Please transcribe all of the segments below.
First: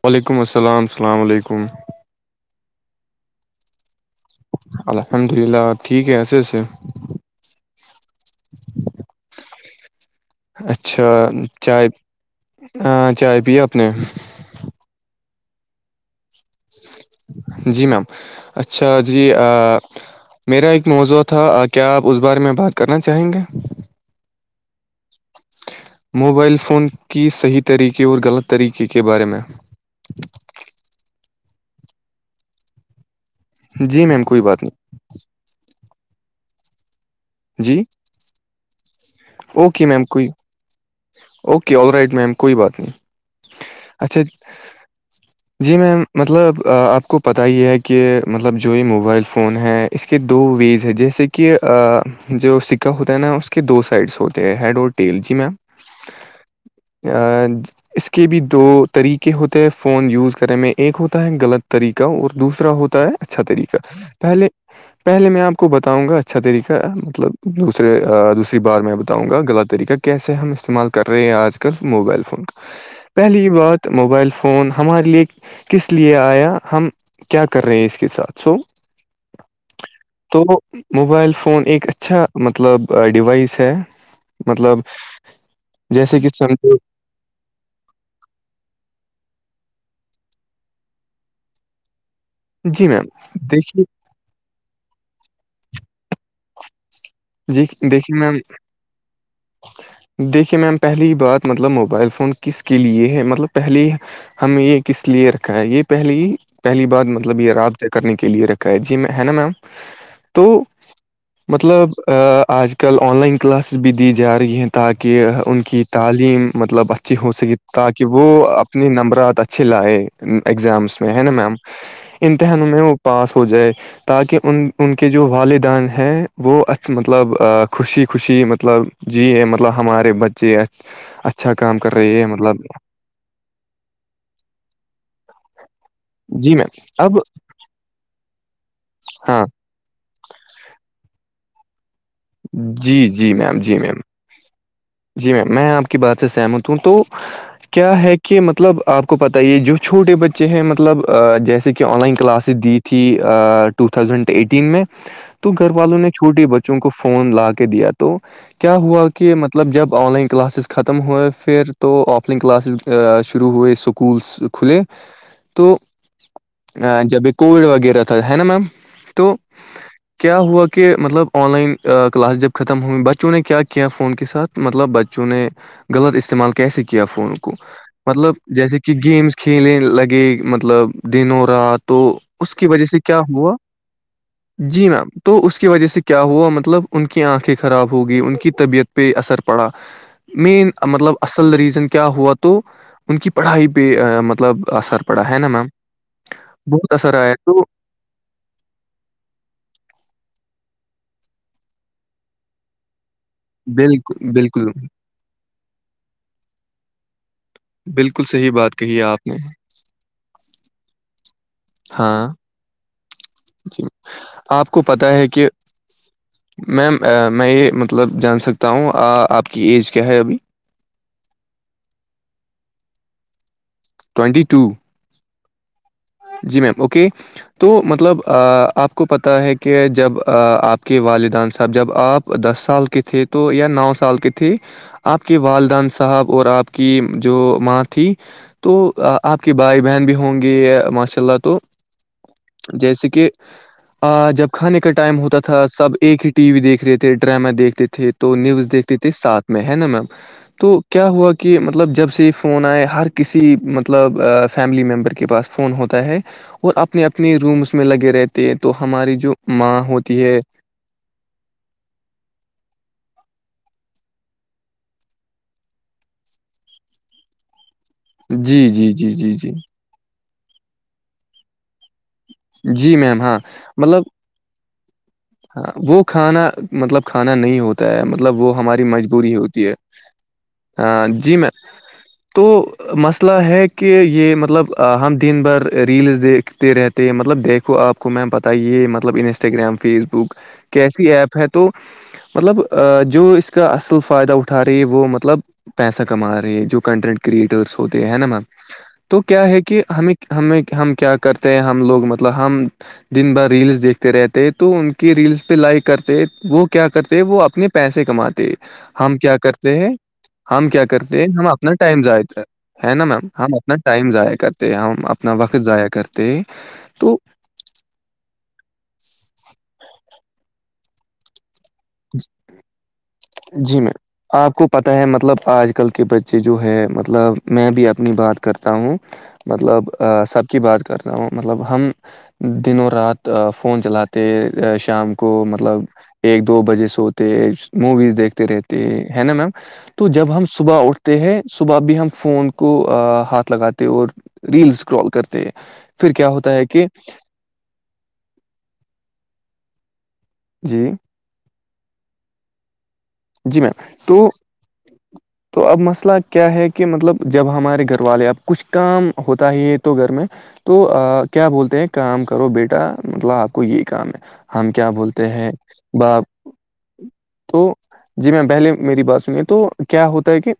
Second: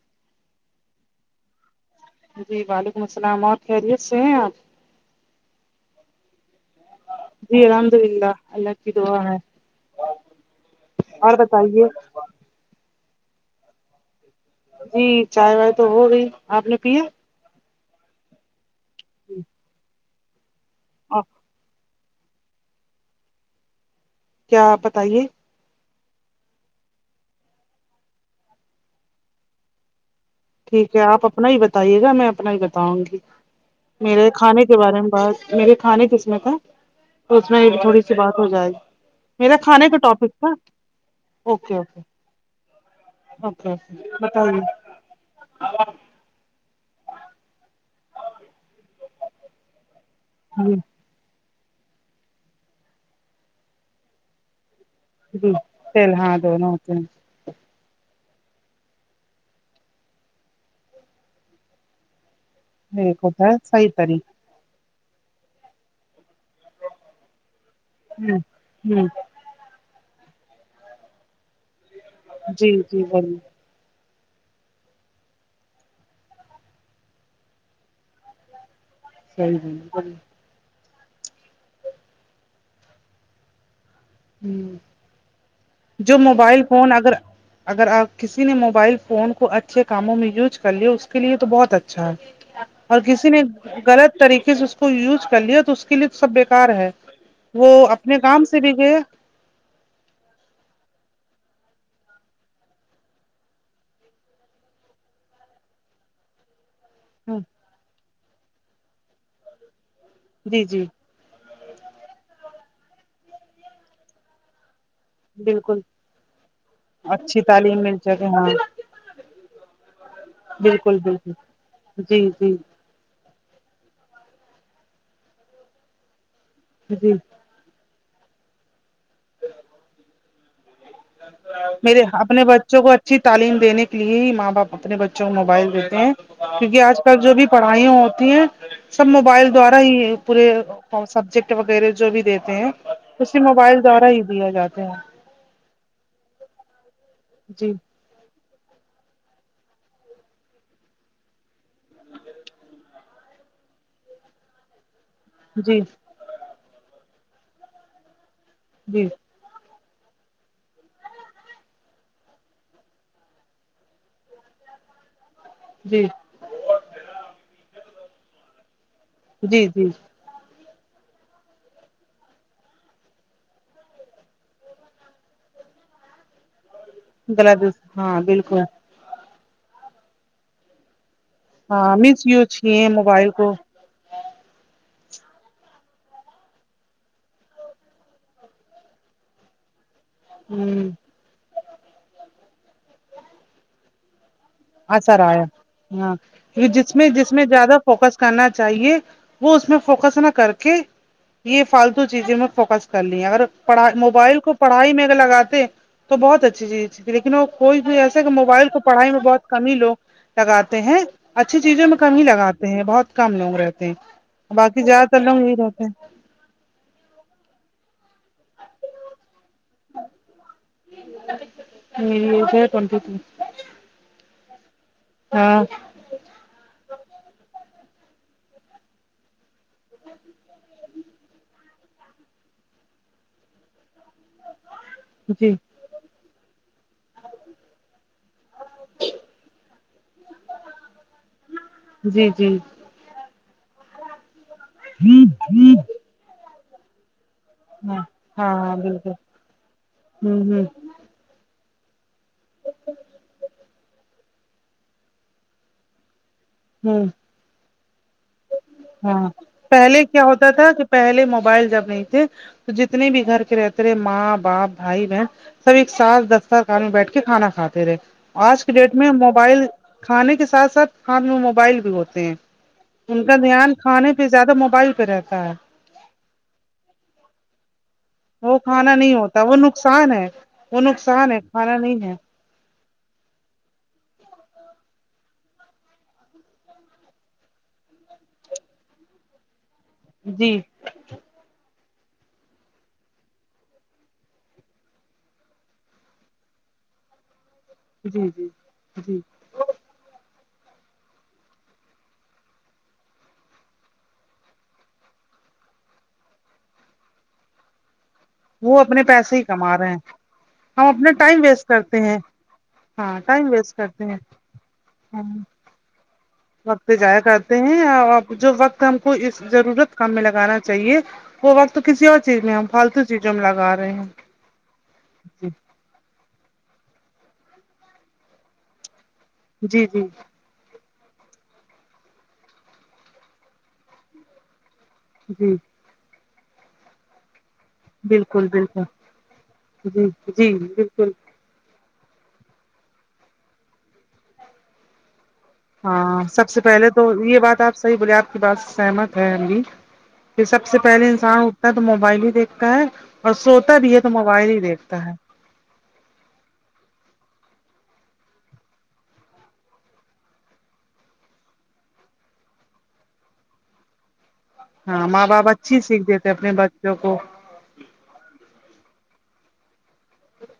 وعلیکم السلام السلام علیکم جی وعلیکم السلام اور خیریت سے ہیں اپ الحمد للہ ٹھیک ہے ایے اسے جی الحمد للہ اللہ کی دعان ہے اچھا اور بتائیے -چائے ہاں چائے پے اپ نے جی چائے وائے تو ہو گئی آپ نے پیا جی میم اچھا جی میرا ایک موضوع اور تھا کیا آپ اس بارے میں بات کرنا چاہیں گے کیا آپ بتائیے موبائل فون کی صحیح طریقے اور غلط طریقے کے بارے میں ٹھیک ہے آپ اپنا ہی بتائیے گا میں اپنا ہی بتاؤں گی جی میم میرے کوئی بات کھانے کے نہیں بارے میں بات میرے کھانے جس میں کا اس میں جی تھوڑی سی بات ہو جائے میرا اوکے کھانے کا میم کوئی ٹاپک تھا اوکے آل رائٹ میم کوئی بات نہیں اوکے اچھا اوکے بتائیے جی میم مطلب آپ کو پتہ ہی ہے کہ مطلب جو یہ موبائل فون ہے اس کے دو جی ویز ہے جیسے کہ کہ جو سکہ ہوتا ہے نا اس کے دو سائڈس ہوتے ہیں ہیڈ اور ٹیل جی میم چل ہاں دو نوک اس کے بھی دو طریقے ہوتے ہیں فون یوز کرنے میں ایک ہوتا ہے غلط طریقہ اور دوسرا ہوتا ہے ایک اچھا طریقہ صحیح طریق پہلے پہلے میں آپ کو بتاؤں گا اچھا طریقہ- مطلب دوسرے ہ دوسری بار میں ہ بتاؤں گا غلط طریقہ کیسے ہم استعمال کر رہے ہیں آج کل موبائل فون جی جی بولیے پہلی بات موبائل فون ہمارے لیے کس لیے آیا ہم کیا کر رہے ہیں اس کے ساتھ سو صی جی تو موبائل فون ایک اچھا مطلب ڈیوائس ہے مطلب جو جیسے کہ موبائل سمجھو فون اگر اگر آپ کسی نے موبائل فون کو اچھے کاموں میں یوز کر لیا اس کے لیے تو بہت اچھا ہے جی اور میم کسی نے دیکھیے غلط طریقے سے اس کو یوز کر لیا تو اس کے لیے تو سب بیکار ہے جی وہ اپنے دیکھیے میم کام سے بھی گیا دیکھیے میم پہلی بات مطلب موبائل فون کس کے لیے ہے مطلب پہلے ہم یہ کس لیے رکھا ہے یہ پہلی پہلی بات ہ مطلب یہ رابطے کرنے کے لیے رکھا ہے جی میں ہے نا میم جی تو جی مطلب آج کل آن لائن کلاسز بھی دی جا رہی ہیں تاکہ ان بالکل کی تعلیم مطلب اچھی ہو سکے تعلیم مل تاکہ وہ سکے ہاں اپنے نمبرات اچھے لائے بالکل اگزامس میں ہے نا بالکل میم جی جی امتحانوں میں پاس ہو جائے تاکہ ان ان کے جو والدین ہیں وہ جی مطلب خوشی خوشی مطلب جی ہے مطلب ہمارے بچے اچھا کام کر میرے رہی ہے اپنے مطلب بچوں کو اچھی تعلیم دینے کے لیے ہی ماں باپ اپنے بچوں کو موبائل دیتے ہیں جی میم کیونکہ آج اب کل جو بھی پڑھائیا ہوتی ہیں سب ہاں موبائل دوارا پورے سبجیکٹ وغیرہ جو بھی دیتے ہیں جی جی اسے میم جی موبائل میم دورہ ہی دیا جاتے ہیں جی میم میں آپ کی بات سے سہمت ہوں تو جی کیا ہے کہ مطلب آپ کو پتہ ہی ہے جو چھوٹے بچے ہیں مطلب جیسے آن لائن کلاسز دی تھی ٹو تھاؤزینڈ ایٹین میں تو گھر جی والوں نے چھوٹی بچوں کو فون لا کے دیا تو کیا ہوا جی کہ مطب مطلب جب آن لائن کلاسز ختم ہوئے پھر تو آف لائن کلاسز شروع ہوئے اسکولس کھلے تو جی جب یہ کووڈ وغیرہ تھا ہے نا میم تو جی جی کیا ہوا کہ مطلب آن لائن کلاس جب ختم ہوئی بچوں نے کیا کیا فون کے ساتھ مطلب بچوں نے غلط استعمال کیسے کیا فون کو غلط ہاں مطلب بالکل جیسے کہ گیمس کھیلنے لگے مطلب دنوں رات ہاں تو مس اس یوز کی وجہ کیے سے کیا موبائل کو ہوا جی میم تو اس کی وجہ سے کیا ہوا مطلب مطلب ان کی آنکھیں خراب ہو گی ان کی طبیعت پہ اثر پڑا مین ہ مطلب اصل ریزن کیا ہوا تو ان کی پڑھائی پہ مطلب اثر پڑا ہے آیا نا میم ہاں یہ بہت جس میں اثر جس آیا میں تو زیادہ فوکس کرنا چاہیے وہ اس میں فوکس نہ کر کے یہ فالتو چیزیں میں فوکس کر‌ لیا اگر پڑھائی بالکل موبائل کو بالکل پڑھائی میں اگر لگاتے تو بہت اچھی چیز تھی لیکن وہ کوئی بھی ایسے بالکل کہ صحیح موبائل بات کو کہی ہے پڑھائی میں آپ نے بہت کم لوگ لگاتے ہیں اچھی چیزوں میں ہاں کمی ہی لگاتے ہیں بہت کم لوگ جی رہتے ہیں آپ کو باقی پتہ زیادہ تر ہے لوگ کہ یہ رہتے ہیں میم میں یہ مطلب جان سکتا ہوں آپ کی ایج کیا ہے ابھی میری ایج ہے ٹوینٹی ٹو ٹوینٹی ٹو ہاں جی میم اوکے تو مطلب آپ کو پتا ہے کہ جب آپ کے والدین سے سب جب آپ دس سال کے تھے تو یا نو سال کی تھی آپ کے جی والدین صاحب اور آپ کی جو ماں تھی تو آپ کی بھائی بہن بھی ہوں گی ماشاء اللہ تو جی جی جیسے کہ آ جب کھانے کا ٹائم ہوتا تھا سب ہاں ایک ہی ٹی وی دیکھ رہے تھے ڈراما دیکھتے ہاں تھے تو نیوز ہاں دیکھتے تھے بالکل ساتھ میں ہے نا میم ہوں ہوں تو کیا ہوا کہ مطلب جب سے فون آئے ہر کسی مطلب فیملی ممبر کے پاس فون ہوتا ہے اور اپنے ہوں اپنے رومس میں لگے رہتے ہیں تو ہماری ہاں جو ماں پہلے ہوتی کیا ہے ہوتا تھا کہ پہلے موبائل جب نہیں تھے تو جتنے بھی گھر کے رہتے رہے ماں باپ بھائی بہن سب ایک ساتھ دستار خان میں بیٹھ کے کھانا کھاتے رہے جی آج کے جی ڈیٹ میں جی جی جی موبائل کھانے کے ساتھ ساتھ ہاتھ میں موبائل بھی ہوتے ہیں جی میم ان کا ہاں دھیان مطلب کھانے پہ زیادہ موبائل پہ رہتا ہے ہاں، وہ کھانا مطلب کھانا نہیں ہوتا ہے مطلب مطلب وہ ہماری کھانا نہیں مجبوری ہوتا وہ ہوتی ہے نقصان وہ نقصان جی ہے میں کھانا نہیں ہے تو مسئلہ ہے کہ یہ مطلب ہم دن بھر ریلز دیکھتے رہتے ہے مطلب دیکھو آپ کو میم پتہ یہ مطلب انسٹاگرام فیس بک جی کہ کیسی ایپ ہے تو مطلب جو اس کا اصل فائدہ اٹھا رہی ہے وہ مطلب پیسہ کما رہے ہیں جو کنٹینٹ کریٹرس ہوتے ہے نا جی میم جی جی تو کیا ہے کہ ہمیں ہمیں ہم کیا کرتے ہیں ہم لوگ مطلب ہم دن بھر ریلس دیکھتے رہتے تو ان کے ریلس پہ لائک کرتے وہ کیا کرتے وہ اپنے پیسے کماتے وہ اپنے ہم پیسے کیا ہی کما کرتے رہے ہیں ہم کیا اپنا کرتے ہیں ٹائم ہم ویسٹ اپنا کرتے ٹائم ہیں ضائع کرتے ہے نا ہاں میم ٹائم ہم اپنا ویسٹ کرتے ٹائم ہیں ضائع کرتے ہم ہاں اپنا وقت ضائع کرتے وقت تو ضائع کرتے ہیں جو وقت ہم کو اس ضرورت کام میں لگانا چاہیے وہ وقت تو کسی اور چیز میں ہم فالتو چیزوں میں لگا رہے ہیں آپ کو پتہ ہے مطلب آج کل کے بچے جو ہے مطلب میں بھی اپنی بات کرتا ہوں جی جی مطلب جی سب کی بات کرتا ہوں مطلب ہم دن رات فون چلاتے شام کو جی مطلب ایک دو بجے سوتے موویز دیکھتے بالکل رہتے بالکل ہے نا میم جی تو جب ہم جی صبح بالکل اٹھتے ہیں صبح بھی ہم فون کو ہاتھ لگاتے اور ریلز سکرال کرتے ہیں پھر ہاں کیا سب ہوتا سے ہے کہ پہلے تو یہ بات آپ صحیح بولے آپ کی بات سے سہمت ہے ہم‌ بھی پھر سب سے جی پہلے انسان اٹھتا ہے تو موبائل ہی دیکھتا ہے اور جی میم سوتا بھی ہے تو موبائل ہی دیکھتا ہے تو اب مسئلہ کیا ہے کہ مطلب جب ہمارے گھر والے اب کچھ کام ہوتا ہی یہ تو گھر میں تو کیا بولتے ہیں کام کرو بیٹا مطلب آپ کو یہی کام ہے ہم کیا ہاں ماں بولتے باپ ہیں اچھی سیکھ باپ دیتے اپنے بچوں کو تو جی میم پہلے میری بات سنیے تو کیا ہوتا ہے کہ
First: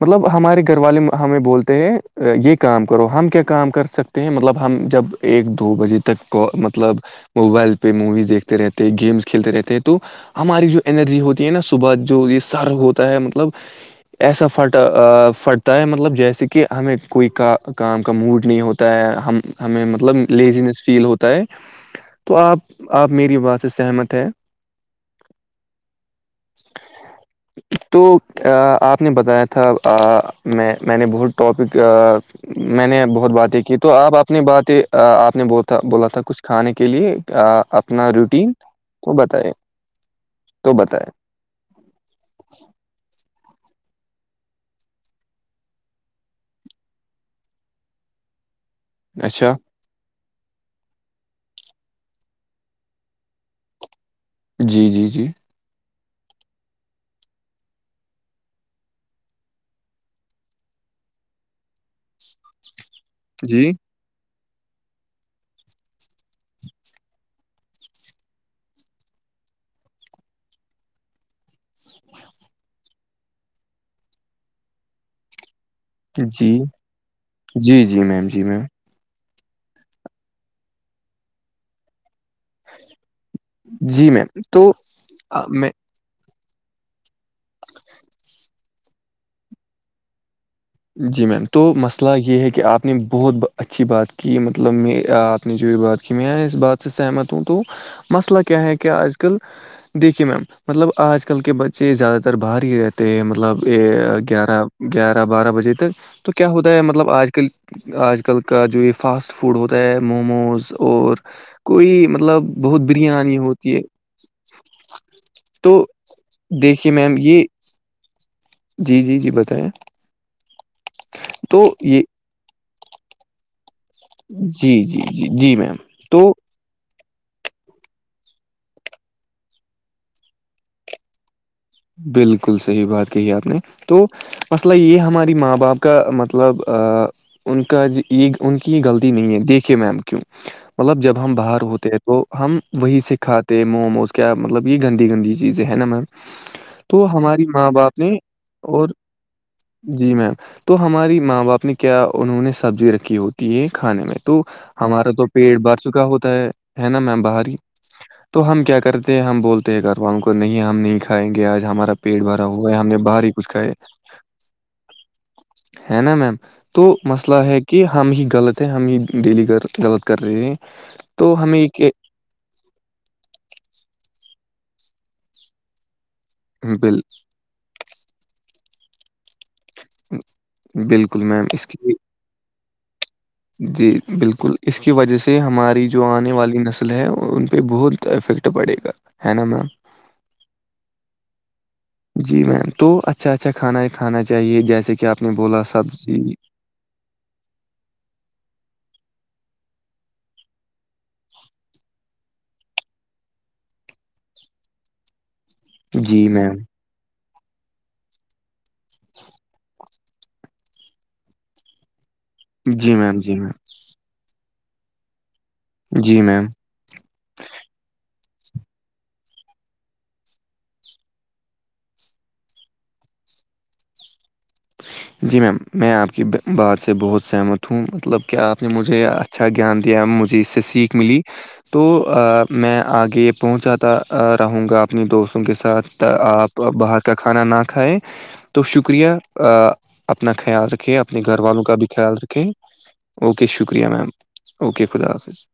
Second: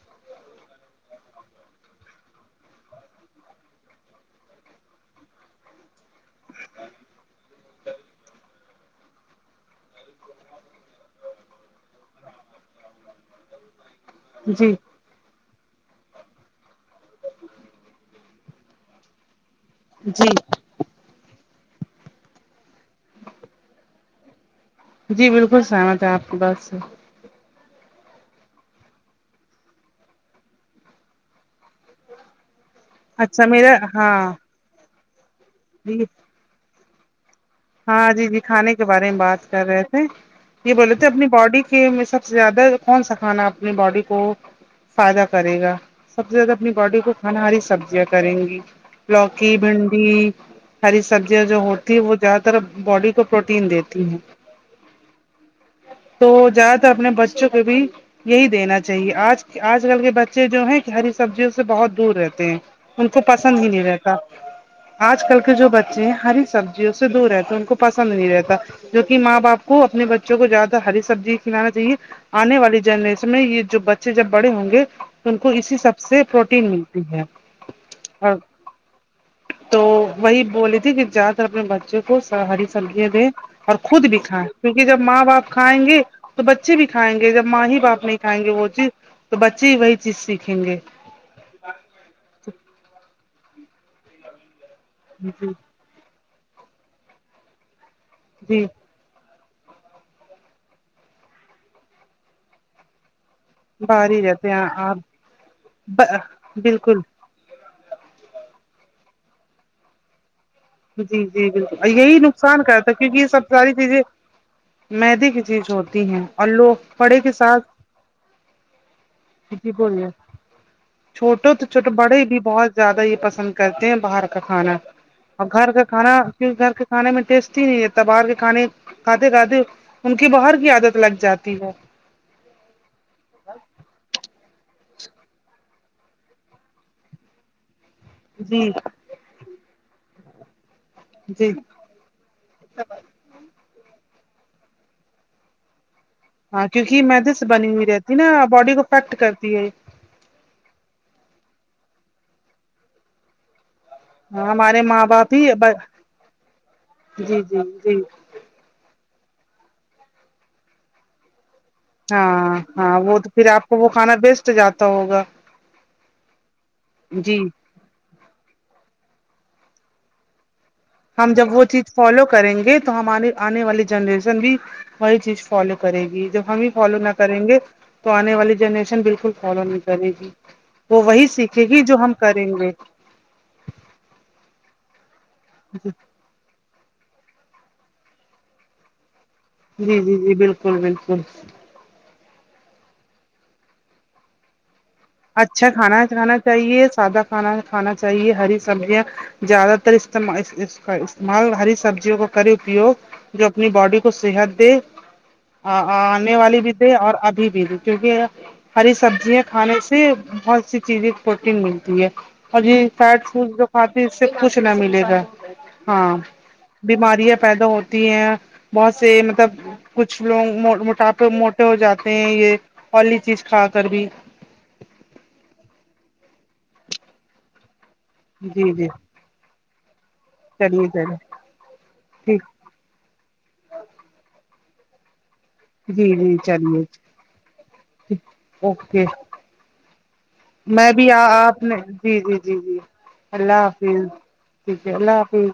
مطلب ہمارے گھر والے ہمیں بولتے ہیں یہ کام کرو ہم کیا کام کر سکتے ہیں مطلب ہم جب ایک دو بجے تک کو مطلب موبائل پہ موویز دیکھتے رہتے ہیں گیمس کھیلتے رہتے ہیں تو ہماری جو انرجی ہوتی ہے نا صبح جو یہ سر ہوتا ہے مطلب ایسا جی فٹا فٹ تا ہے مطلب جیسے کہ ہمیں کوئی کا کام کا موڈ نہیں ہوتا ہے ہم ہمیں مطلب جی لیزنیس فیل ہوتا ہے تو آپ آپ میری باز سے سہمت ہے جی بالکل سہمت ہے آپ کی بات سے تو آپ نے بتایا تھا میں میں نے بہت ٹاپک میں نے بہت اچھا باتیں کی میرا تو آپ اپنی ہاں باتیں آپ نے بولا تھا کچھ کھانے کے لیے ہاں اپنا جی جی روٹین کھانے کے بارے تو میں بات بتائے کر رہے تھے تو یہ بولے تھے بتائے اپنی باڈی کے سب سے زیادہ کون سا کھانا اپنی باڈی کو فائدہ کرے گا سب سے زیادہ اپنی باڈی کو کھانا ہاری سبزیاں کریں گی لوکی اچھا بھنڈی ہری سبزیاں جو ہوتی ہے وہ طرف باڈی کو پروٹین دیتی ہیں جی جی جی تو جایا تھا اپنے بچوں کے بھی یہی دینا چاہیے آج آج کل کے بچے جو ہیں ہری سبزیوں سے بہت دور رہتے ہیں ان کو پسند ہی جی نہیں رہتا آج کل کے جو بچے ہیں ہری سبزی دور رہتا ان کو پسند نہیں رہتا جو کہ ماں باپ کو اپنے بچوں کو زیادہ ہری سبزی انا چاہیے آنے والی جنریشن میں یہ جو بچے جب بڑے ہوں گے ان کو اسی سب سے جی پروٹین ملتی ہے جی جی میم اور جی میم تو وہی بولی تھی کہ جہدہ تر اپنے بچ ہری سبزیاں دیں اور خود جی بھی میم کھائیں تو کیونکہ جب ماں باپ میں کھائیں گے تو بچے بھی کھائیں گے جب ماں ہی باپ نہیں کھائیں گے وہ چیز تو بچے ہی وہی چیز سیکھیں گے جی میم تو مسئلہ یہ ہے کہ آپ نے بہت اچھی بات کی مطلب میں آپ جی نے جو بھی بات کی میں اس بات سے سہمت ہوں تو مسئلہ کیا جی ہے کہ آج کل کل دیکھیے میم مطلب آج کل کے بچے زیادہ تر باہر ہی رہتے ہیں مطلب یہ باہر ہی رہتے ہیں گیارہ آپ گیارہ بارہ بجے تو کیا ہوتا ہے بالکل مطلب آج کل آج کل کا جو یہ فاسٹ فوڈ ہوتا ہے موموز اور جی جی بالکل کوئی یہی مطلب نقصان کا بہت تھا کیونکہ یہ بریانی سب ساری ہوتی ہے چیزیں مدی کی چیز تو ہوتی ہیں اور لوگ دیکھیے میم پڑے کے یہ ساتھ جی جی ج بتائیں جی بولے چھوٹو تو چھوٹو بڑے بھی بہت زیادہ ہی پسند کرتے ہیں باہر کا جی کھانا جی جی اور جی گھر میم کا کھانا تو کی گھر کا کھانے میں ٹیسٹ ہی نہیں رہتا باہر کے کھانے کھاتے کھاتے ان کی باہر کی عادت لگ جاتی ہے بالکل صحیح بات کہی ہے آپ نے تو مسئلہ یہ ہماری ماں باپ کا مطلب ان کا یہ ان جی کی یہ غلطی نہیں ہے دیکھے میم کیوں مطلب جب ہم جی باہر ہوتے ہیں تو ہم وہی سے کھاتے تو موموز کیا مطلب یہ گند گند چیزیں ہیں نا مب ہاں کیونکہ میدے سے بنی ہوئی رہتی ہے نا باڈی کو اور فیکٹ کرتی ہے جی میم تو ہماری ماں باپ نے کیا انہوں نے سبزی رکھی ہوتی ہے کھانے میں تو ہمارے ماں ہمارا تو باپ ہی پیٹ بھر چکا ہوتا ہے ہے نا میم جی باہر ہی جی جی تو ہم کیا کرتے ہیں ہم بولتے ہیں گھر والاروں کو نہیں ہم نہیں کھائیں گے آج ہمارا پیٹ بھرا ہاں ہوا ہے ہم ہاں نے وہ باہر تو ہی پھر کچھ آپ کھائے کو وہ کھانا بیسٹ جاتا ہوگا ہے نا میم تو مسئلہ جی ہے کہ ہم ہی غلط ہے ہم ہی ڈیلی غلط کر رہے ہیں ہم تو جب وہ ہمیں کہ چیز فالو کریں گے تو ہمارے آنے والی جنریشن بھی وہی چیز فالو کرے گی جب ہم ہی فالو بل نہ کریں گے تو آنے والی جنریشن بالکل فالو نہیں کرے گی وہ بالکل وہی میم اس سیکھے گی کی جو ہم کریں گے جی بالکل اس کی وجہ سے ہماری جو آنے والی نسل ہے ان پہ بہت افیکٹ پڑے گا ہے نا میم جی جی جی بالکل بالکل جی میم تو اچھا اچھا کھانا کھانا چاہیے جیسے کہ آپ نے بولا اچھا کھانا سبزی کھانا چاہیے سادہ کھانا کھانا چاہیے ہری سبزیاں زیادہ تر کا استعمال ہری سبزیوں کا کرے اپیوگ جو اپنی باڈی کو صحت دے جی آنے میم والی بھی تھھی اور ابھی بھی تھی کیونکہ ہری سبزیاں کھانے سے بہت سی چیزیں پروٹین ملتی ہے اور یہ جی میم فٹ جی میم فوڈ باقی اس سے کچھ نہ ملے گا ہاں جی میم بیماریاں پیدا ہوتی ہیں بہت سے مطلب کچھ لوگ موٹاپے موٹے ہو جاتے ہیں یہ ائلی چیز کھا کر بھی جی میم میں آپ کی بات سے بہت سہمت ہوں مطلب کہ آپ نے جی جی مجھے اچھا گیان دیا مجھے اس سے چلیے سیکھ چلیے ملی تو ٹھیک میں یہ آگے پہنچاتا رہوں گا اپنی دوستوں کے ساتھ جی جی آپ باہر چلیے کا کھانا نہ کھائیں تو اوکے شکریہ آ، اپنا خیال میں رکھے بھی اپنے گھر والوں آپ کا نے بھی خیال جی جی رکھے جی جی اوکے اللہ شکریہ حافظ میم اوکے ٹھیک ہے اللہ خدا حافظ